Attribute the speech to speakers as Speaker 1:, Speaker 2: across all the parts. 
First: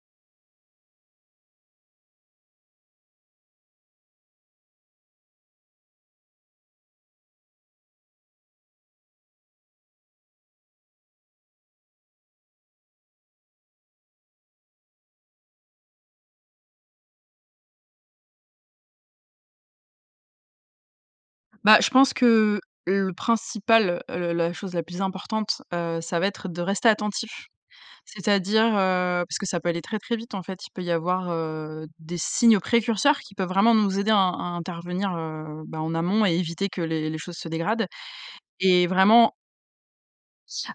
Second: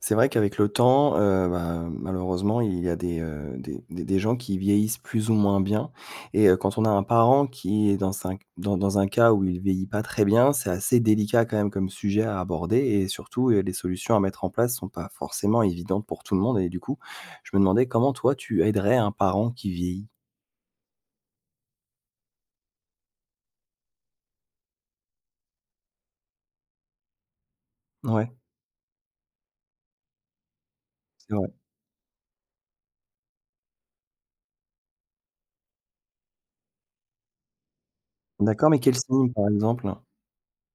Speaker 1: C'est vrai qu'avec le temps, heu, bah, malheureusement, il y a des, heu, des des des gens qui vieillissent plus ou moins bien et heu, quand on a un parent qui est dans un dans dans un cas où il vieillit pas très bien, c'est assez délicat quand même comme sujet à aborder et surtout, heu, les solutions à mettre en place sont pas forcément évidentes pour tout le monde et du coup, je me demandais comment, toi, tu aiderais un parent qui vieillit?
Speaker 2: Bah, je pense que le principal, heu, le la chose la plus importante, heu, ça va être de rester attentif.
Speaker 1: Mouais.
Speaker 2: C'est-à-dire, heu, parce que ça peut aller très, très vite, en fait. Il peut y avoir,
Speaker 1: C'est vrai.
Speaker 2: heu, des signes précurseurs qui peuvent vraiment nous aider à in in intervenir, heu, bah heu, en amont et éviter que les les choses se dégradent.
Speaker 1: D'accord, mais
Speaker 2: Et
Speaker 1: quel signe
Speaker 2: vraiment
Speaker 1: par exemple?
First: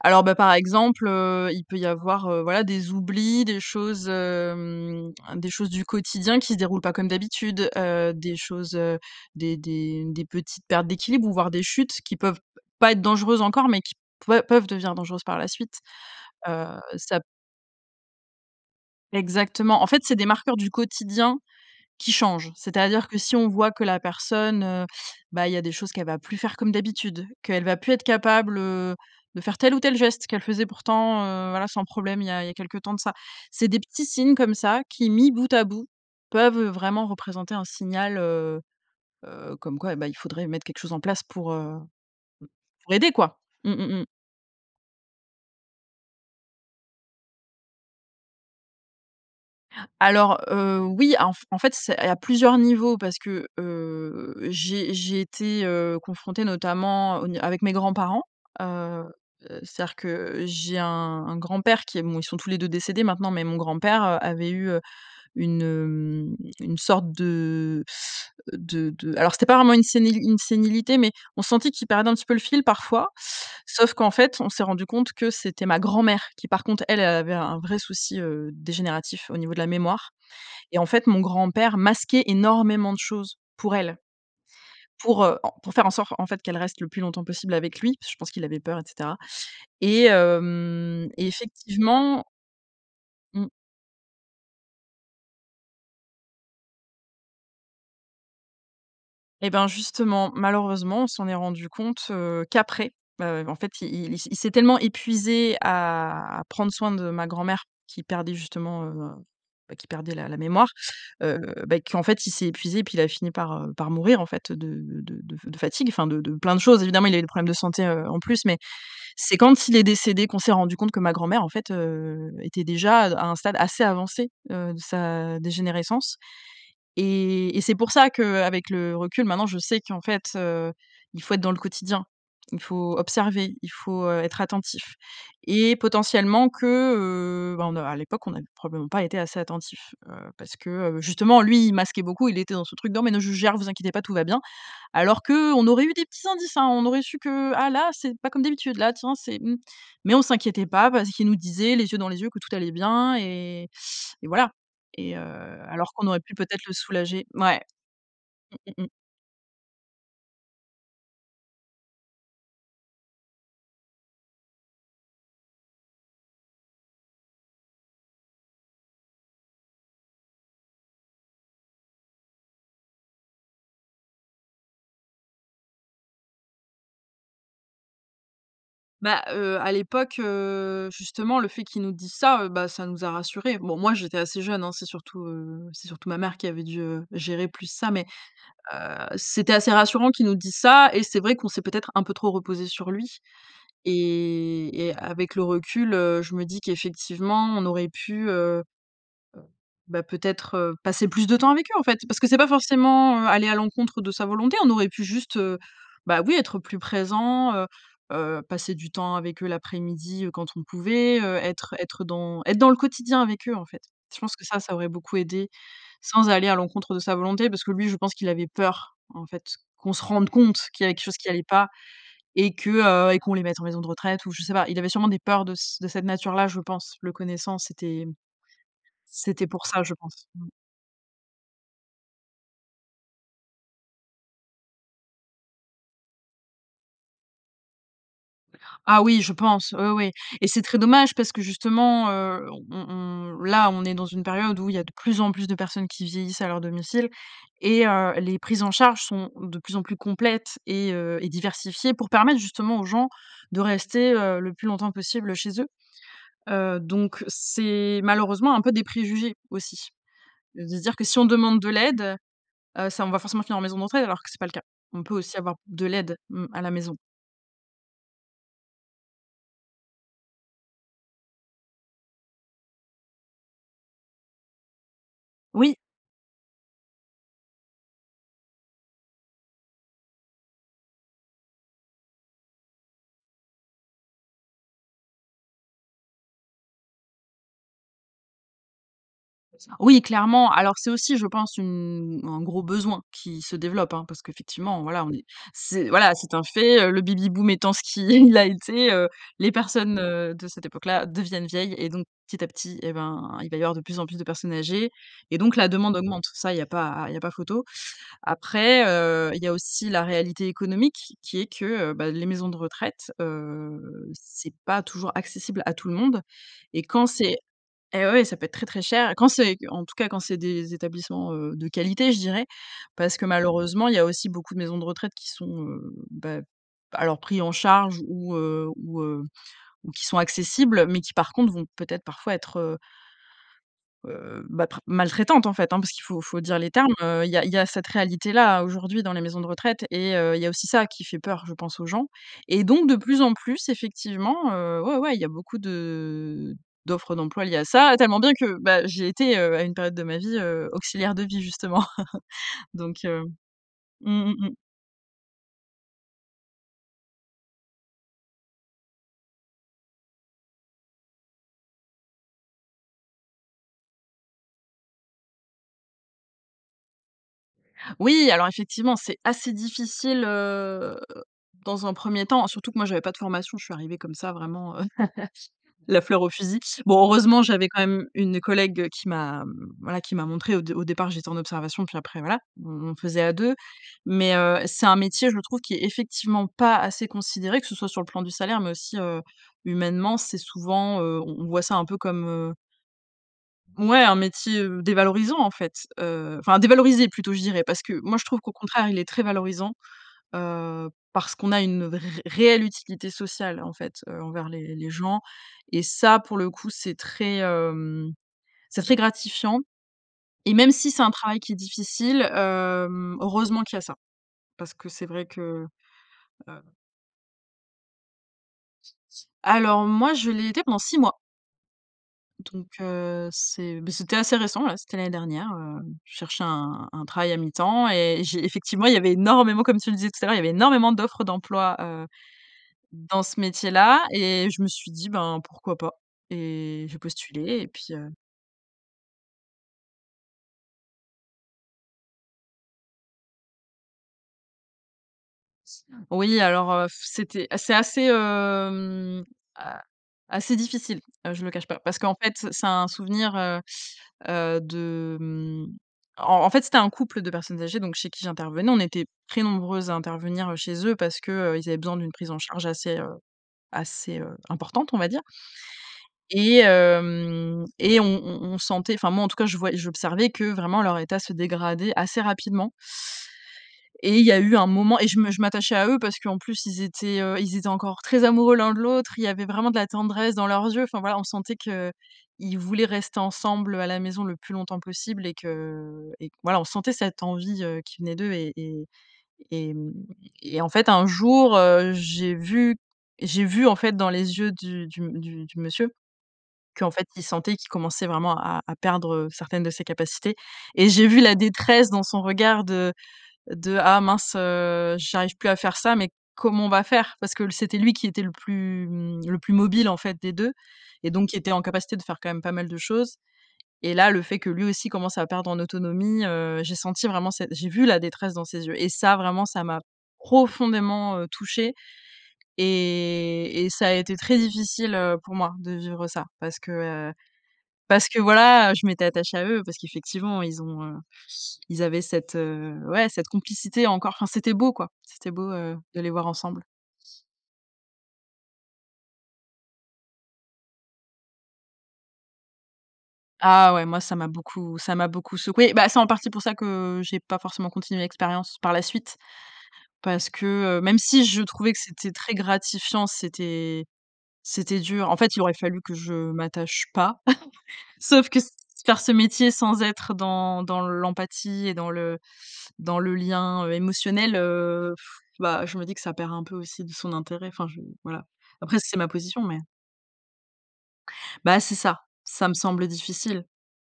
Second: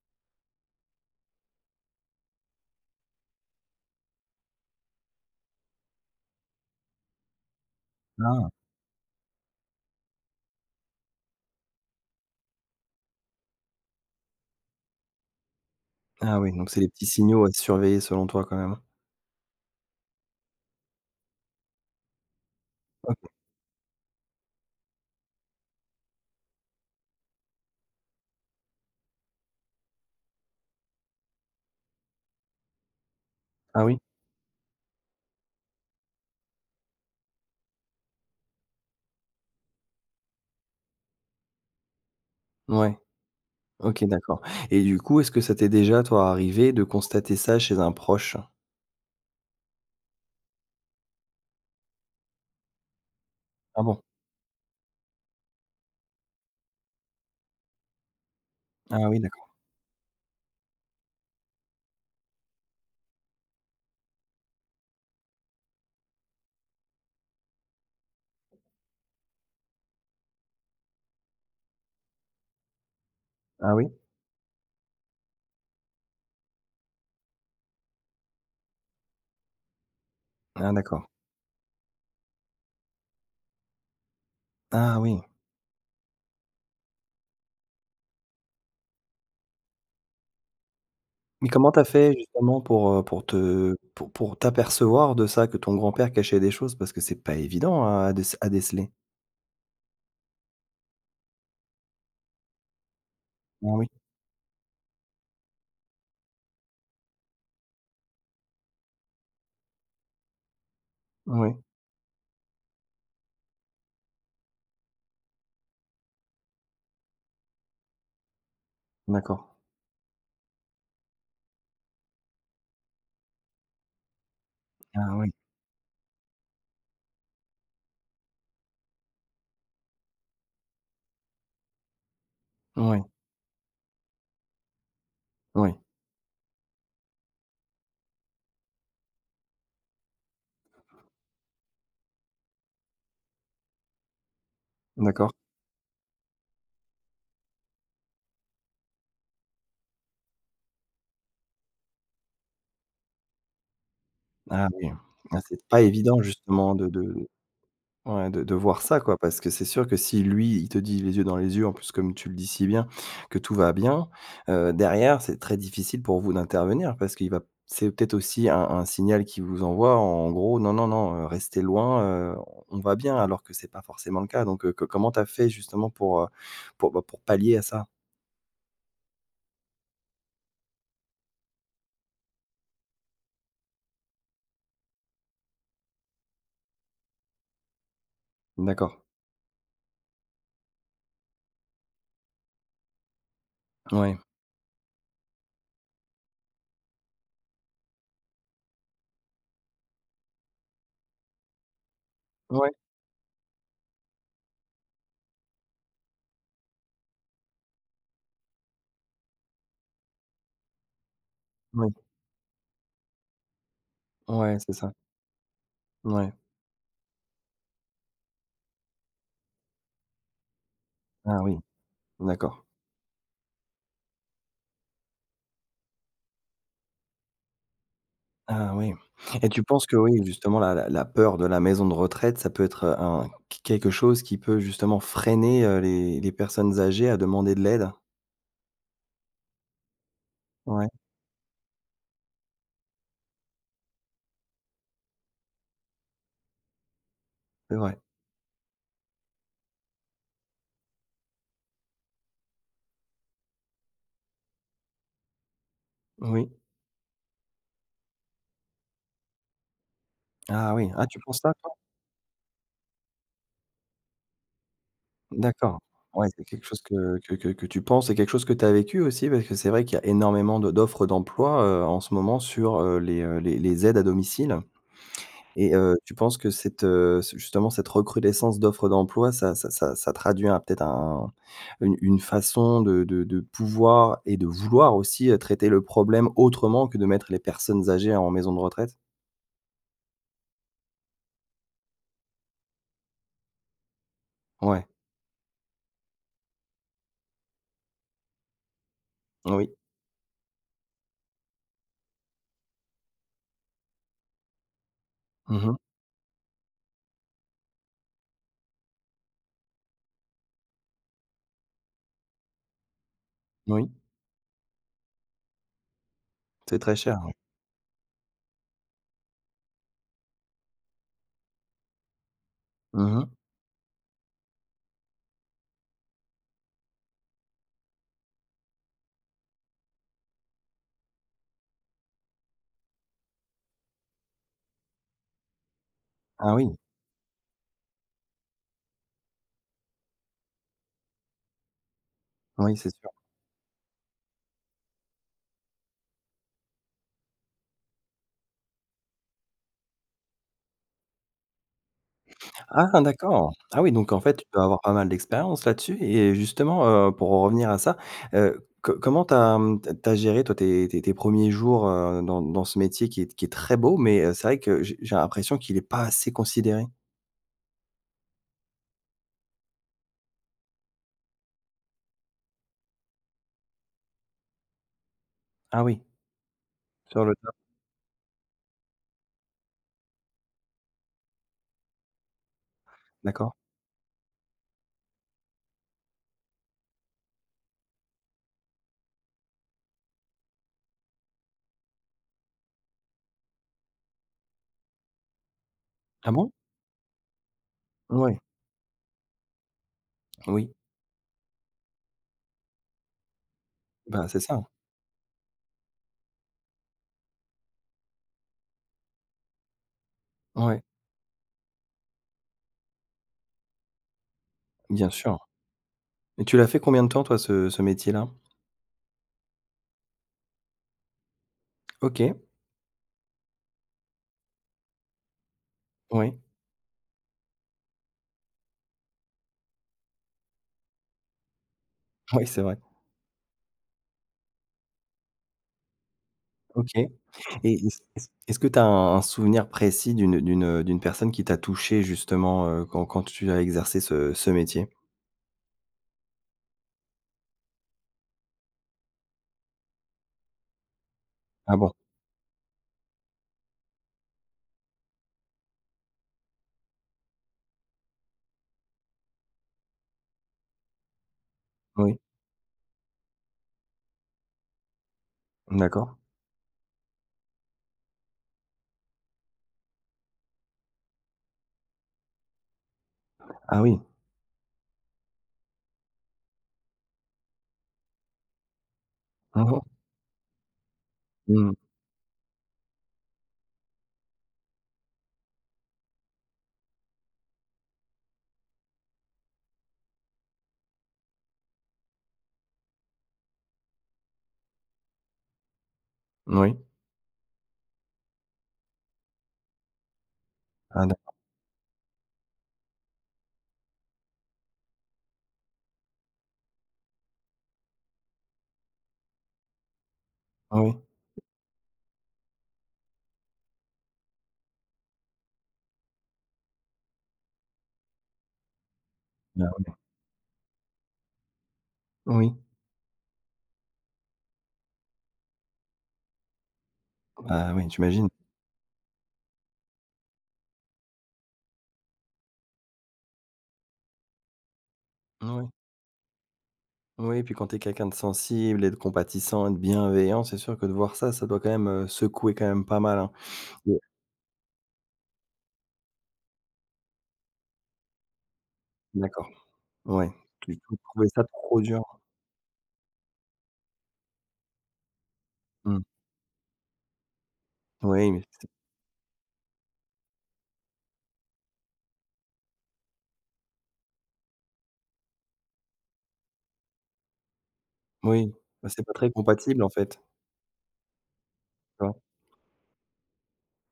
Speaker 2: Alors bah, par exemple, heu, il peut y avoir, heu, voilà, des oublis, des choses, hem, des choses du quotidien qui se déroulent pas comme d'habitude, heu, des
Speaker 1: Ah.
Speaker 2: choses, heu, des des des petites pertes d'équilibre ou voir des chutes qui peuvent p pas être dangereuses encore, mais qui peu peuvent devenir dangereuses par la suite,
Speaker 1: Ah oui,
Speaker 2: heu,
Speaker 1: donc c'est les petits
Speaker 2: ça p
Speaker 1: signaux à surveiller selon toi, quand même, hein?
Speaker 2: Exactement. En fait, c'est des marqueurs du quotidien qui changent. C'est-à-dire que
Speaker 1: OK.
Speaker 2: si on voit que la personne, heu, bah, il y a des choses qu'elle va plus faire comme d'habitude, qu'elle va plus être capable, heu, de faire tel ou tel geste qu'elle faisait pourtant, heu, voilà, sans problème, il y a il y a quelques temps de ça. C'est des
Speaker 1: Ah oui?
Speaker 2: petits signes comme ça qui, mis bout à bout, peuvent vraiment représenter un signal, heu heu, comme quoi et ben il faudrait mettre quelque chose en place pour, heu, m pour
Speaker 1: Ouais.
Speaker 2: aider quoi. Mmh, mmh mh.
Speaker 1: OK, d'accord et du coup, est-ce que ça t'est déjà, toi, arrivé de constater ça chez un proche?
Speaker 2: Alors, heu, oui, en f en fait, c'est et il y a plusieurs niveaux parce que,
Speaker 1: Ah bon?
Speaker 2: heu, j'ai j'ai été, heu, confrontée notamment au n avec mes grands-parents, heu
Speaker 1: Ah oui, d'accord.
Speaker 2: heu, c'est-à-dire que j'ai un un grand-père qui est mou bon, ils sont tous les deux décédés maintenant, mais mon grand-père, heu, avait eu, heu, une, hem, une sorte de de de alors, c'était pas vraiment une séni une sénilité, mais on sentait qu'il perdait un petit peu le fil parfois.
Speaker 1: Ah oui?
Speaker 2: Sauf qu'en fait, on s'est rendus compte que c'était ma grand-mère qui, par contre, elle, elle avait un vrai souci, heu, dégénératif au niveau de la mémoire
Speaker 1: Ah
Speaker 2: et en fait,
Speaker 1: d'accord.
Speaker 2: mon grand-père masquait énormément de choses pour elle.
Speaker 1: Ah oui.
Speaker 2: Pour, heu, en pour faire en sorte en fait qu'elle reste le plus longtemps possible avec lui. Je pense qu'il avait peur et cetera. Et hem et
Speaker 1: Mais comment tu as fait,
Speaker 2: effectivement
Speaker 1: justement, pour, heu, pour
Speaker 2: Mmh.
Speaker 1: te pour pour t'apercevoir de ça, que ton grand-père cachait des choses, parce que c'est pas évident à déc à déceler.
Speaker 2: Et ben, justement, malheureusement, on s'en est rendus compte, heu, qu'après. Ben en fait,
Speaker 1: Oui.
Speaker 2: il il il s'est tellement épuisé à à prendre soin de ma grand-mère qui perdait justement, heu, ben qui perdait la la mémoire, heu,
Speaker 1: Ouais.
Speaker 2: beh qu'en fait, il s'est épuisé et puis il a fini par, heu, par mourir en fait de de de de fatigue. Enfin de de plein de choses évidemment, il y a eu des problèmes de santé, heu, en plus, mais, c'est
Speaker 1: D'accord.
Speaker 2: quand il est décédé qu'on s'est rendus compte que ma grand-mère en fait, heu, était déjà à d à un stade assez avancé, heu, de
Speaker 1: Ah oui.
Speaker 2: sa dégénérescence et et c'est pour ça qu'avec le recul, maintenant, je sais qu'en fait, heu, il faut être dans le quotidien. Il faut
Speaker 1: Ouais.
Speaker 2: observer, il faut, heu, être attentif et
Speaker 1: Oui.
Speaker 2: potentiellement que, heu, ben n heu, à l'époque, on a probablement pas été assez attentifs, heu, parce que, heu, justement, lui, il masquait beaucoup, il était dans ce truc de: «Non mais non je gère, ne vous inquiétez pas, tout va bien». Alors
Speaker 1: D'accord.
Speaker 2: qu'on aurait eu des petits indices, hein. On aurait su que: «Ah là, c'est pas comme d'habitude là, là tiens c'est mmh». Mais on s'inquiétait pas parce qu'il nous disait les yeux dans les yeux que tout allait bien et et voilà
Speaker 1: Ah oui.
Speaker 2: et heu,
Speaker 1: Là c'est pas
Speaker 2: alors qu'on aurait
Speaker 1: évident
Speaker 2: pu peut-être le
Speaker 1: justement de
Speaker 2: soulager.
Speaker 1: de
Speaker 2: Mouais.
Speaker 1: ouais de de voir
Speaker 2: Mmh, mmh mh.
Speaker 1: ça quoi, parce que c'est sûr que si, lui, il te dit les yeux dans les yeux en plus, comme tu le dis si bien, que tout va bien, heu, derrière, c'est très difficile pour vous d'intervenir. Parce qu'il va c'est peut-être aussi un un signal qu'il vous envoie en gros: «Non non non, heu, restez loin, heu, on on va bien» alors que c'est pas forcément le cas. Donc heu, co comment tu as fait justement pour, heu, pour, ben pour pour pallier à ça?
Speaker 2: Bah, heu, à l'époque, heu, justement le fait qu'ils nous disent ça, heu, bah, ça nous a rassurés. Bon, moi j'étais assez jeune, hein. C'est surtout heu, c'est surtout ma mère qui avait dû gérer plus ça mais, heu,
Speaker 1: D'accord.
Speaker 2: c'était assez rassurant qu'ils nous disent ça et c'est vrai qu'on s'est, peut-être, un peu trop reposées sur lui.
Speaker 1: Ouais.
Speaker 2: Et et avec le recul, heu, je me dis qu'effectivement, on aurait pu, heu heu, bah, peut-être, heu, passer plus de temps avec eux en fait. Parce que c'est pas
Speaker 1: Ouais.
Speaker 2: forcément, heu, aller à l'encontre de sa volonté, on aurait pu juste, heu, bah, oui, être plus présents, heu heu, passer du temps avec eux l'après-midi, heu, quand on pouvait, heu, être
Speaker 1: Oui.
Speaker 2: être dans être dans le quotidien avec eux, en fait. Je pense que
Speaker 1: Ouais,
Speaker 2: ça,
Speaker 1: c'est
Speaker 2: ça aurait
Speaker 1: ça.
Speaker 2: beaucoup aidé, sans
Speaker 1: Ouais.
Speaker 2: aller à l'encontre de sa volonté parce que lui, je pense qu'il avait peur, en fait, qu'on se rende compte qu'il y avait quelque chose qui
Speaker 1: Ah
Speaker 2: allait
Speaker 1: oui.
Speaker 2: pas et
Speaker 1: D'accord.
Speaker 2: que heu, et qu'on les mette en maison de retraite ou je sais pas. Il avait sûrement des peurs de c de cette nature-là je pense. Le connaissant, c'était, hem,
Speaker 1: Ah oui.
Speaker 2: c'était
Speaker 1: Et tu
Speaker 2: pour ça
Speaker 1: penses
Speaker 2: je
Speaker 1: que, oui,
Speaker 2: pense. Mmh
Speaker 1: justement la la la peur de la maison de retraite, ça peut être un q quelque chose qui peut justement freiner, heu, les les personnes âgées à demander de l'aide?
Speaker 2: Ah oui, je pense! Oui, oui. Et c'est très
Speaker 1: Ouais.
Speaker 2: dommage parce que justement, heu, on on là on est dans une période où il y a de plus en plus de personnes qui vieillissent à leur domicile
Speaker 1: C'est
Speaker 2: et
Speaker 1: vrai.
Speaker 2: heu, les prises en charge sont de plus en plus complètes et heu, et diversifiées pour permettre justement aux gens de rester, heu, le plus longtemps possible chez eux.
Speaker 1: Oui.
Speaker 2: Heu, donc c'est malheureusement un peu des préjugés, aussi. Heu, de
Speaker 1: Ah
Speaker 2: se
Speaker 1: oui.
Speaker 2: dire que
Speaker 1: Ah,
Speaker 2: si
Speaker 1: tu
Speaker 2: on
Speaker 1: penses ça
Speaker 2: demande de
Speaker 1: toi?
Speaker 2: l'aide, heu, ça on va forcément finir en maison de retraite alors que, c'est pas le cas. On peut aussi avoir
Speaker 1: D'accord,
Speaker 2: de l'aide,
Speaker 1: ouais. C'est
Speaker 2: mmh, à
Speaker 1: quelque
Speaker 2: la
Speaker 1: chose
Speaker 2: maison.
Speaker 1: que que que que tu penses. C'est quelque chose que tu as vécu aussi, parce que c'est vrai qu'il y a énormément de d'offres d'emploi, heu, en ce moment sur, heu, les, heu, les les aides à domicile. Et
Speaker 2: Oui!
Speaker 1: heu, tu penses que cette heu, ce justement cette recrudescence d'offres d'emploi, ça ça ça ça traduit un, peut-être un une une façon de de de pouvoir et de vouloir aussi, heu, traiter le problème autrement que de mettre les personnes âgées en maison de retraite?
Speaker 2: C'est ça. Oui, clairement. Alors c'est aussi, je pense une un gros besoin qui se développe, hein, parce qu'effectivement,
Speaker 1: Ouais.
Speaker 2: voilà, on est c'est voilà. C'est un fait, heu, le Baby-boom étant ce qui est, il a été, heu, les
Speaker 1: Oui.
Speaker 2: personnes, heu, de cette époque-là deviennent vieilles et donc petit à petit eh ben, il va y avoir de plus en plus de personnes âgées et donc
Speaker 1: Mmh
Speaker 2: la
Speaker 1: mh.
Speaker 2: demande augmente. Ça, il y a pas il y a pas photo. Après, heu, il y a aussi la réalité économique qui est que, heu, bah les maisons de retraite, heu,
Speaker 1: Moui.
Speaker 2: c'est pas toujours accessible à tout le monde
Speaker 1: C'est
Speaker 2: et
Speaker 1: très
Speaker 2: quand
Speaker 1: cher oui.
Speaker 2: c'est et ouais, ça peut être très, très cher et quand c'est en tout cas quand c'est des établissements, heu, de «qualité», je dirais,
Speaker 1: Mmh
Speaker 2: parce que
Speaker 1: mh.
Speaker 2: malheureusement, il y a aussi beaucoup de maisons de retraite qui sont, heu, bah alors pris en charge ou, heu, ou, heu, ou qui sont accessibles, mais qui par contre vont peut-être parfois être, heu heu, bah pr maltraitantes en fait, hein. Parce qu'il faut il faut
Speaker 1: Ah
Speaker 2: dire les
Speaker 1: oui!
Speaker 2: termes, heu, il y a il y a cette réalité-là aujourd'hui dans les maisons de retraite et heu, il y a aussi ça qui fait peur, je pense aux gens et
Speaker 1: Oui,
Speaker 2: donc
Speaker 1: c'est
Speaker 2: de
Speaker 1: sûr.
Speaker 2: plus en plus, effectivement, heu, ouais ouais, il y a beaucoup de d'offres d'emplois liées à ça. Tellement bien que, bah, j'ai été, heu, à une période de ma vie, heu, auxiliaire de vie justement. Donc
Speaker 1: Ah
Speaker 2: heu,
Speaker 1: d'accord. Ah oui
Speaker 2: mmh,
Speaker 1: donc en
Speaker 2: mmh
Speaker 1: fait, tu
Speaker 2: mh.
Speaker 1: peux avoir pas mal d'expérience là-dessus et justement, heu, pour en revenir à ça, heu, co comment tu as, mmh, tu as tu as géré toi tes tes tes 1ers jours, heu, dans dans ce métier qui est t qui est très beau, mais, heu, c'est vrai que j'ai j'ai l'impression qu'il est pas assez considéré?
Speaker 2: Oui, alors effectivement, c'est assez difficile, heu, dans un 1er temps. Surtout que moi je n'avais pas de formation, je suis arrivée comme ça vraiment, heu,
Speaker 1: Ah oui.
Speaker 2: la fleur au fusil. Bon,
Speaker 1: Sur le
Speaker 2: heureusement,
Speaker 1: tas.
Speaker 2: j'avais quand même une collègue qui m'a mmh, voilà qui m'a montré au dé au départ, j'étais en observation et puis après voilà, on on faisait à
Speaker 1: D'accord.
Speaker 2: 2. Mais heu, c'est un métier, je trouve qui est effectivement pas assez considéré, que ce soit sur le plan du salaire, mais aussi, heu, humainement, c'est souvent heu, on on voit ça un peu comme heu mouais, un métier, heu, dévalorisant en fait,
Speaker 1: Ah
Speaker 2: heu,
Speaker 1: bon?
Speaker 2: enfin dévalorisé plutôt, je dirais. Parce que moi, je
Speaker 1: Mouais.
Speaker 2: trouve qu'au contraire, il est très valorisant,
Speaker 1: Oui.
Speaker 2: heu, parce qu'on a une ré réelle utilité sociale en fait, heu,
Speaker 1: Bah, c'est
Speaker 2: envers
Speaker 1: ça.
Speaker 2: les les gens. Et ça pour le coup, c'est très, hem, c'est très gratifiant et même
Speaker 1: Ouais.
Speaker 2: si c'est un travail qui est difficile, hem, heureusement qu'il y a ça. Parce que c'est
Speaker 1: Bien
Speaker 2: vrai
Speaker 1: sûr
Speaker 2: que,
Speaker 1: et tu
Speaker 2: heu
Speaker 1: l'as fait combien de temps toi ce ce métier-là?
Speaker 2: Alors, moi, je l'ai été pendant 6 mois
Speaker 1: OK.
Speaker 2: donc heu, c'est, beh, c'était assez récent, là, c'était l'année dernière, heu, je
Speaker 1: Oui.
Speaker 2: cherchais un un travail à mi-temps et j'ai effectivement il y avait énormément, comme tu le disais tout à l'heure, il y avait énormément d'offres d'emploi, heu,
Speaker 1: Oui, c'est vrai.
Speaker 2: dans ce métier-là et je me suis dit: «Ben, pourquoi pas?» et
Speaker 1: OK
Speaker 2: j'ai postulé et
Speaker 1: et
Speaker 2: puis,
Speaker 1: est-ce
Speaker 2: heu
Speaker 1: est-ce est-ce que tu as un un souvenir précis d'une d'une, heu, d'une personne qui t'a touchée justement, heu, quand quand tu as exercé ce ce métier?
Speaker 2: Oui, alors, heu, c'était c'est assez, hem, a assez difficile. Ah, je le cache
Speaker 1: Ah
Speaker 2: pas.
Speaker 1: bon.
Speaker 2: Parce qu'en fait, c'est un souvenir, heu heu, de mmh, en en fait, c'était un couple de personnes âgées, donc chez qui j'intervenais. On était très nombreuses à intervenir, heu, chez eux. Parce que, heu, ils avaient besoin d'une
Speaker 1: Oui.
Speaker 2: prise en charge assez, heu, assez, heu, importante, on va dire
Speaker 1: D'accord.
Speaker 2: et hem, et on on on sentait, enfin, moi en tout cas, je vois j'observais que vraiment, leur état se dégradait assez rapidement
Speaker 1: Ah oui.
Speaker 2: et il y a eu un moment et je me je m'attachais à eux. Parce qu'en plus ils étaient, heu, ils étaient encore très amoureux l'un de l'autre. Il y avait
Speaker 1: Ah
Speaker 2: vraiment de
Speaker 1: bon?
Speaker 2: la tendresse dans leurs yeux. Enfin voilà, on sentait
Speaker 1: Mmh mh.
Speaker 2: qu'ils voulaient rester ensemble à la maison le plus longtemps possible et que et que voilà. On sentait cette envie, heu, qui venait d'eux et et et mmh et en fait un jour, heu, j'ai vu j'ai vu en fait dans les yeux du du m du du monsieur
Speaker 1: Oui.
Speaker 2: qu'en fait, il sentait qu'il commençait vraiment à à perdre, heu, certaines de ses capacités et
Speaker 1: Ah
Speaker 2: j'ai vu
Speaker 1: d'accord.
Speaker 2: la détresse dans son regard de de: «Ah mince, heu, j'arrive plus à faire ça, mais comment on va faire?». Parce que c'était lui qui était le plus mmh, le plus mobile en fait des 2
Speaker 1: Ah oui.
Speaker 2: et donc il était en capacité de faire quand même pas mal de choses et là, le fait que lui aussi commençait à perdre en autonomie, heu, j'ai senti vraiment cette j'ai vu la détresse dans ses yeux et ça, vraiment, ça
Speaker 1: Bah
Speaker 2: m'a
Speaker 1: oui.
Speaker 2: profondément, heu, touchée
Speaker 1: Oui.
Speaker 2: et et ça a été très difficile, heu, pour moi de vivre ça. Parce que, heu,
Speaker 1: Ah oui,
Speaker 2: parce que
Speaker 1: j'imagine.
Speaker 2: voilà, heu, je m'étais attachée à eux. Parce qu'effectivement ils ont, heu, ils avaient cette, heu, ouais, cette complicité encore. Enfin, c'était beau quoi. C'était beau,
Speaker 1: Moui.
Speaker 2: heu, de les voir ensemble.
Speaker 1: Oui, puis, quand tu es quelqu'un de sensible, et de compatissant, et de bienveillant, c'est sûr que de voir ça, ça doit, quand même, heu, secouer, quand même pas mal, hein.
Speaker 2: Ah ouais, moi,
Speaker 1: [unintelligible]
Speaker 2: ça m'a beaucoup ça m'a beaucoup secouée. Bah, c'est en partie pour ça que j'ai pas forcément continué l'expérience par la suite.
Speaker 1: D'accord.
Speaker 2: Parce
Speaker 1: Ouais,
Speaker 2: que,
Speaker 1: tu
Speaker 2: heu,
Speaker 1: trou
Speaker 2: même si
Speaker 1: trouvais
Speaker 2: je
Speaker 1: ça
Speaker 2: trouvais que
Speaker 1: trop dur.
Speaker 2: c'était très gratifiant, c'était c'était dur. En fait, il aurait fallu que
Speaker 1: Mmh.
Speaker 2: je m'attache pas. Sauf
Speaker 1: Oui,
Speaker 2: que
Speaker 1: mais
Speaker 2: s
Speaker 1: c'est
Speaker 2: faire ce métier sans être dans dans l'empathie et dans le dans le lien, heu, émotionnel, heu, bah, je me dis que ça perd un peu aussi de son intérêt. Enfin, je voilà.
Speaker 1: Oui,
Speaker 2: Après,
Speaker 1: bah
Speaker 2: c'est
Speaker 1: c'est
Speaker 2: ma
Speaker 1: pas très
Speaker 2: position, mais
Speaker 1: compatible en fait.
Speaker 2: Bah, c'est ça.
Speaker 1: D'accord.
Speaker 2: Ça me semble difficile.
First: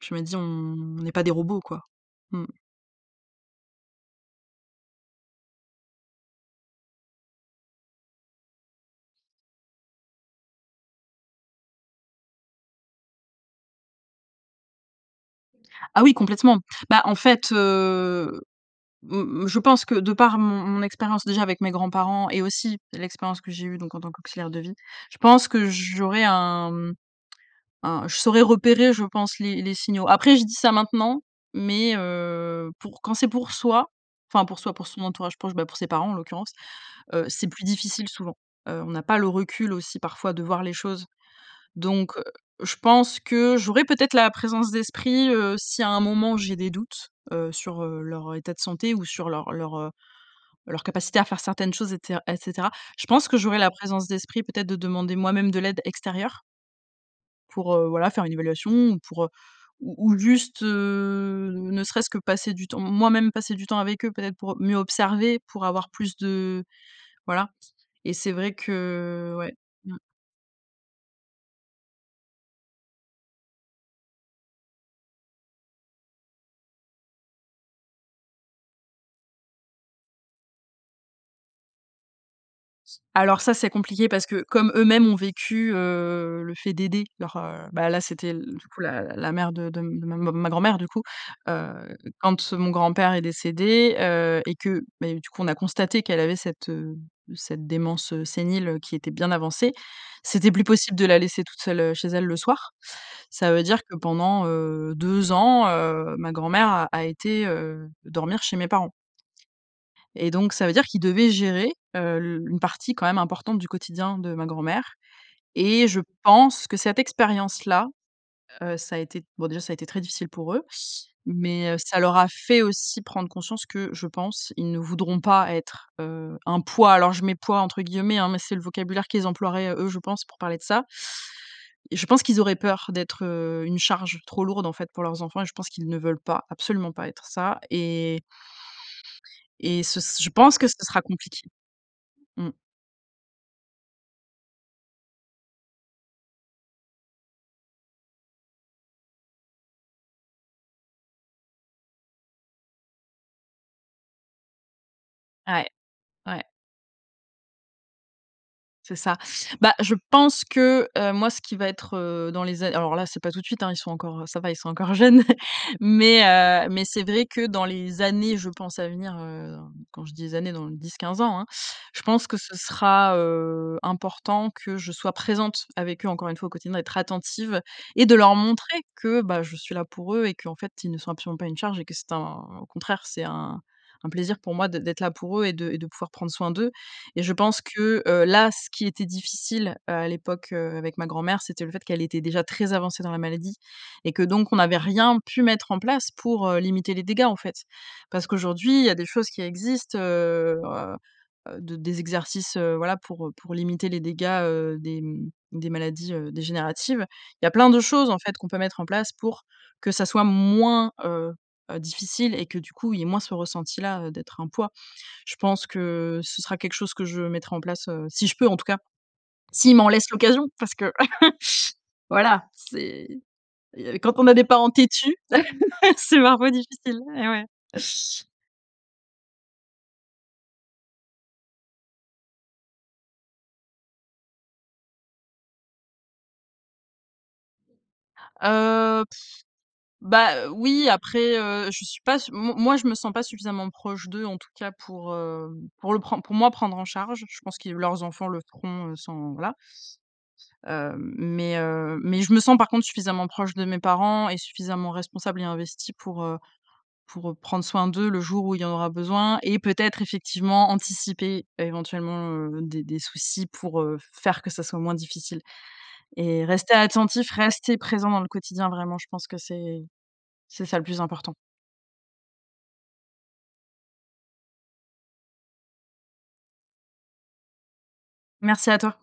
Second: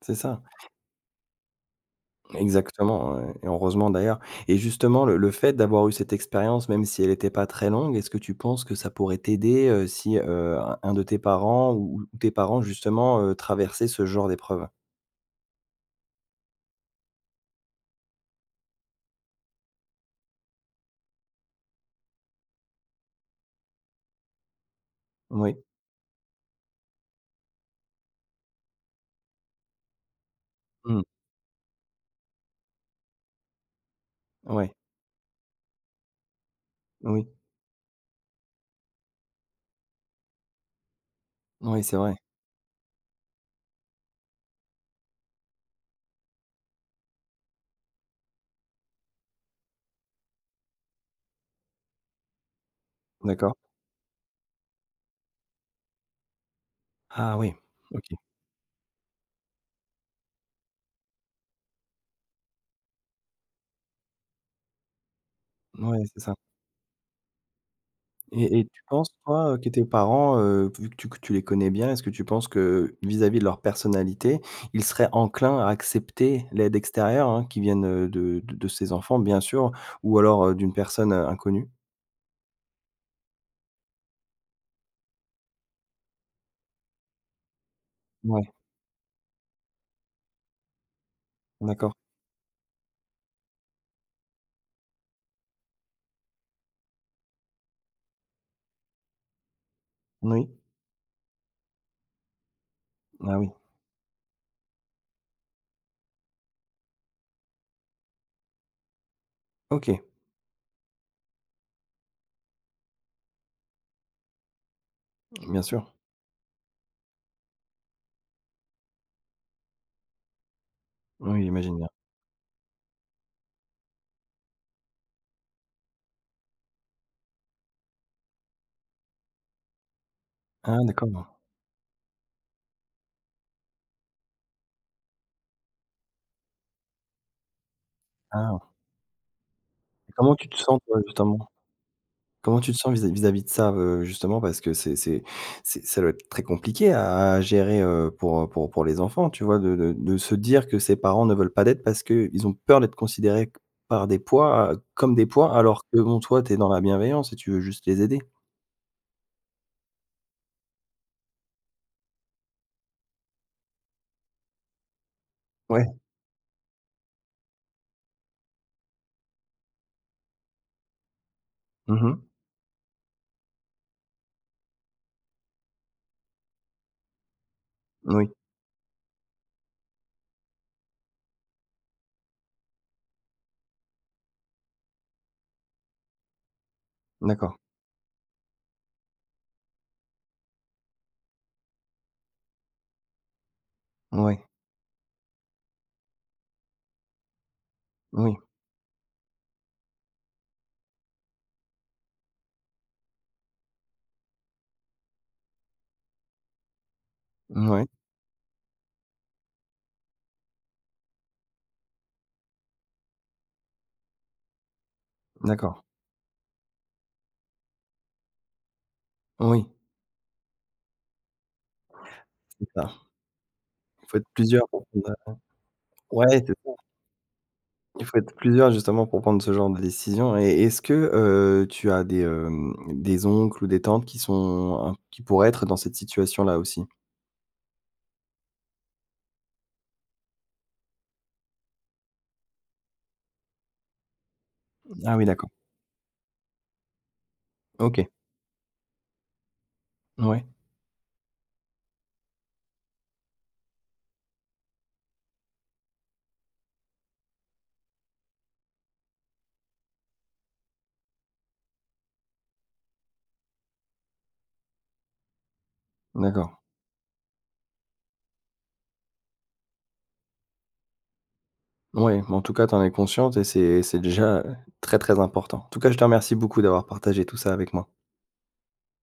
Speaker 2: Je
Speaker 1: C'est
Speaker 2: me dis:
Speaker 1: ça.
Speaker 2: «On on est pas des robots quoi». Mmh.
Speaker 1: Exactement et et heureusement d'ailleurs. Et justement le le fait d'avoir eu cette expérience, même si elle était pas très longue, est-ce que tu penses que ça pourrait t'aider, heu, si, heu, un un de tes parents ou ou tes parents justement, heu, traversaient ce genre d'épreuve?
Speaker 2: Ah oui, complètement. Bah, en fait, heu, m m je pense que de par mon mon expérience déjà avec mes grands-parents et aussi l'expérience que j'ai eu donc en tant qu'auxiliaire de vie, je pense
Speaker 1: Oui.
Speaker 2: que j'aurais un mmh, je saurais repérer, je pense les les signaux. Après je dis ça
Speaker 1: Mmh.
Speaker 2: maintenant, mais heu, pour quand c'est pour soi, enfin pour soi,
Speaker 1: Ouais.
Speaker 2: pour son entourage proche, bah, pour ses parents en l'occurrence, heu,
Speaker 1: Oui.
Speaker 2: c'est plus difficile souvent, heu, on a pas le recul aussi parfois de voir les choses.
Speaker 1: Oui, c'est vrai.
Speaker 2: Donc heu, je pense que j'aurais peut-être la présence d'esprit, heu, si à un moment où j'ai des doutes, heu, sur leur état de santé ou sur leur leur, heu, leur capacité à faire certaines choses et ce et cetera. Je pense que
Speaker 1: D'accord.
Speaker 2: j'aurais la présence d'esprit peut-être de demander moi-même de l'aide extérieure.
Speaker 1: Ah oui,
Speaker 2: Pour, heu, voilà,
Speaker 1: OK.
Speaker 2: faire une évaluation ou pour, heu, ou ou juste, heu, ne serait-ce que passer du temps, moi-même, passer du temps avec eux, peut-être, pour mieux observer, pour avoir
Speaker 1: Ouais,
Speaker 2: plus
Speaker 1: c'est ça.
Speaker 2: de voilà et c'est vrai
Speaker 1: Et et tu penses,
Speaker 2: que,
Speaker 1: toi,
Speaker 2: ouais,
Speaker 1: heu, que tes
Speaker 2: mmh.
Speaker 1: parents, heu, vu que tu tu les connais bien, est-ce que tu penses que, vis-à-vis de leur personnalité, ils seraient enclins à accepter l'aide extérieure, hein, qui vienne de de ses enfants, bien sûr, ou alors, heu, d'une personne, heu, inconnue?
Speaker 2: C alors ça, c'est compliqué parce que comme eux-mêmes ont vécu, heu, le fait d'aider leurs, heu, ben, là, c'était,
Speaker 1: Ouais.
Speaker 2: du coup, la la mère de -de m m ma grand-mère, du coup,
Speaker 1: D'accord.
Speaker 2: heu, quand mon grand-père est décédé, heu et que, ben, du coup, on a constaté qu'elle avait cette, heu, cette démence, heu sénile, heu, qui était bien avancée, c'était
Speaker 1: Oui.
Speaker 2: plus possible de la laisser toute seule, heu, chez elle, le soir.
Speaker 1: Ah oui.
Speaker 2: Ça veut dire que pendant, heu, 2 ans, heu, ma grand-mère a a été, heu, dormir chez mes parents.
Speaker 1: OK.
Speaker 2: Et donc ça veut dire qu'ils devaient gérer, heu, le une partie quand même importante du quotidien de ma grand-mère
Speaker 1: Bien
Speaker 2: et
Speaker 1: sûr.
Speaker 2: je pense que cette expérience-là, heu, ça a été bon, déjà, ça a été très difficile pour eux,
Speaker 1: Oui,
Speaker 2: mais
Speaker 1: j'imagine
Speaker 2: heu,
Speaker 1: bien.
Speaker 2: ça leur a fait aussi prendre conscience que, je pense, ils ne voudront pas être, heu, un poids. Alors je mets «poids» entre guillemets, hein, mais c'est le vocabulaire qu'ils emploieraient, eux, je pense, pour parler de
Speaker 1: Ah
Speaker 2: ça.
Speaker 1: d'accord.
Speaker 2: Et je pense qu'ils auraient peur d'être, heu, une charge trop lourde, en fait, pour leurs enfants et je pense qu'ils ne veulent pas, absolument pas être ça et
Speaker 1: Ah.
Speaker 2: et ce ce je
Speaker 1: Comment tu te
Speaker 2: pense que
Speaker 1: sens,
Speaker 2: ca
Speaker 1: toi,
Speaker 2: sera
Speaker 1: justement?
Speaker 2: compliqué, mmh.
Speaker 1: Comment tu te sens vis-à-vis vis-à-vis de ça, heu, justement, parce que c'est c'est c'est ça doit être très compliqué à à gérer, heu, pour, heu, pour pour les enfants, tu vois, de de de se dire que ses parents ne veulent pas d'aide parce qu'ils ont peur d'être considérés co par des poids, heu, comme des poids,
Speaker 2: Ouais,
Speaker 1: alors que, bon,
Speaker 2: ouais.
Speaker 1: toi, tu es dans la bienveillance et tu veux juste les aider?
Speaker 2: C'est ça. Bah je pense que, heu, moi, ce qui va être, heu, dans les a alors là, c'est pas tout de suite, hein, ils sont encore ça va, ils sont encore jeunes
Speaker 1: Ouais.
Speaker 2: mais heu, mais c'est vrai que dans les années, je pense à venir, heu, quand je dis des années dans 10-15 ans, hein, je
Speaker 1: Mmh mh.
Speaker 2: pense que ce sera, heu, important que je sois présente avec eux encore 1 fois au quotidien, d'être attentive et de
Speaker 1: Oui.
Speaker 2: leur montrer que, bah, je suis là pour eux et qu'en fait, ils ne sont absolument pas une charge et que c'est un au contraire, c'est un un plaisir pour moi d d'être là pour eux et de et de pouvoir prendre soin d'eux, et je
Speaker 1: D'accord.
Speaker 2: pense que, heu, là, ce qui était difficile à l'époque, heu, avec ma grand-mère, c'était le fait qu'elle était déjà très avancée dans la maladie et que
Speaker 1: Ouais.
Speaker 2: donc on n'avait rien pu mettre en place pour, heu, limiter les dégâts en fait. Parce
Speaker 1: Oui.
Speaker 2: qu'aujourd'hui, il y a des choses qui existent, heu heu, d des exercices, heu, voilà, pour, heu, pour limiter les dégâts, heu, des, mmh, des maladies, heu, dégénératives. Il y a plein
Speaker 1: N
Speaker 2: de
Speaker 1: ouais.
Speaker 2: choses en fait qu'on peut mettre en place pour que ça soit moins, heu heu, difficile et que du coup, il y ait moins ce ressenti là, heu, d'être un poids. Je pense
Speaker 1: D'accord.
Speaker 2: que ce sera quelque chose que je mettrai en place, heu, si je peux en tout cas,
Speaker 1: Oui.
Speaker 2: s'ils m'en laissent l'occasion parce que voilà,
Speaker 1: C'est ça.
Speaker 2: c'est
Speaker 1: Il
Speaker 2: quand
Speaker 1: faut
Speaker 2: on
Speaker 1: être
Speaker 2: a des
Speaker 1: plusieurs,
Speaker 2: parents têtus,
Speaker 1: [unintelligible]
Speaker 2: c'est
Speaker 1: ouais,
Speaker 2: parfois
Speaker 1: c'est ça.
Speaker 2: difficile et ouais.
Speaker 1: Il faut être plusieurs justement pour prendre ce genre de décision et est-ce que, heu, tu as des, hem, des oncles ou des tantes qui sont, en qui pourraient être dans cette situation-là aussi?
Speaker 2: Heu, bah heu, oui, après, heu, je suis pas s m moi je me sens pas suffisamment proche d'eux en tout cas pour,
Speaker 1: Ah oui,
Speaker 2: heu,
Speaker 1: d'accord.
Speaker 2: pour le pren pour moi prendre en charge, je pense que leurs
Speaker 1: OK.
Speaker 2: enfants le feront, heu, sans voilà
Speaker 1: Ouais.
Speaker 2: heu, mais heu, mais je me sens par contre suffisamment proche de mes parents et suffisamment responsable et investie pour, heu, pour, heu, prendre soin d'eux le jour où il y en aura besoin et peut-être effectivement anticiper éventuellement, heu, des des soucis pour, heu, faire que ça soit moins difficile, et
Speaker 1: D'accord.
Speaker 2: rester attentif, rester présent dans le quotidien, vraiment, je pense que c'est c'est ça le plus important.
Speaker 1: Ouais, mais en tout cas, tu en es consciente, et c'est c'est déjà très, très important. En tout cas, je te remercie beaucoup d'avoir partagé tout ça avec moi.
Speaker 2: Merci à toi.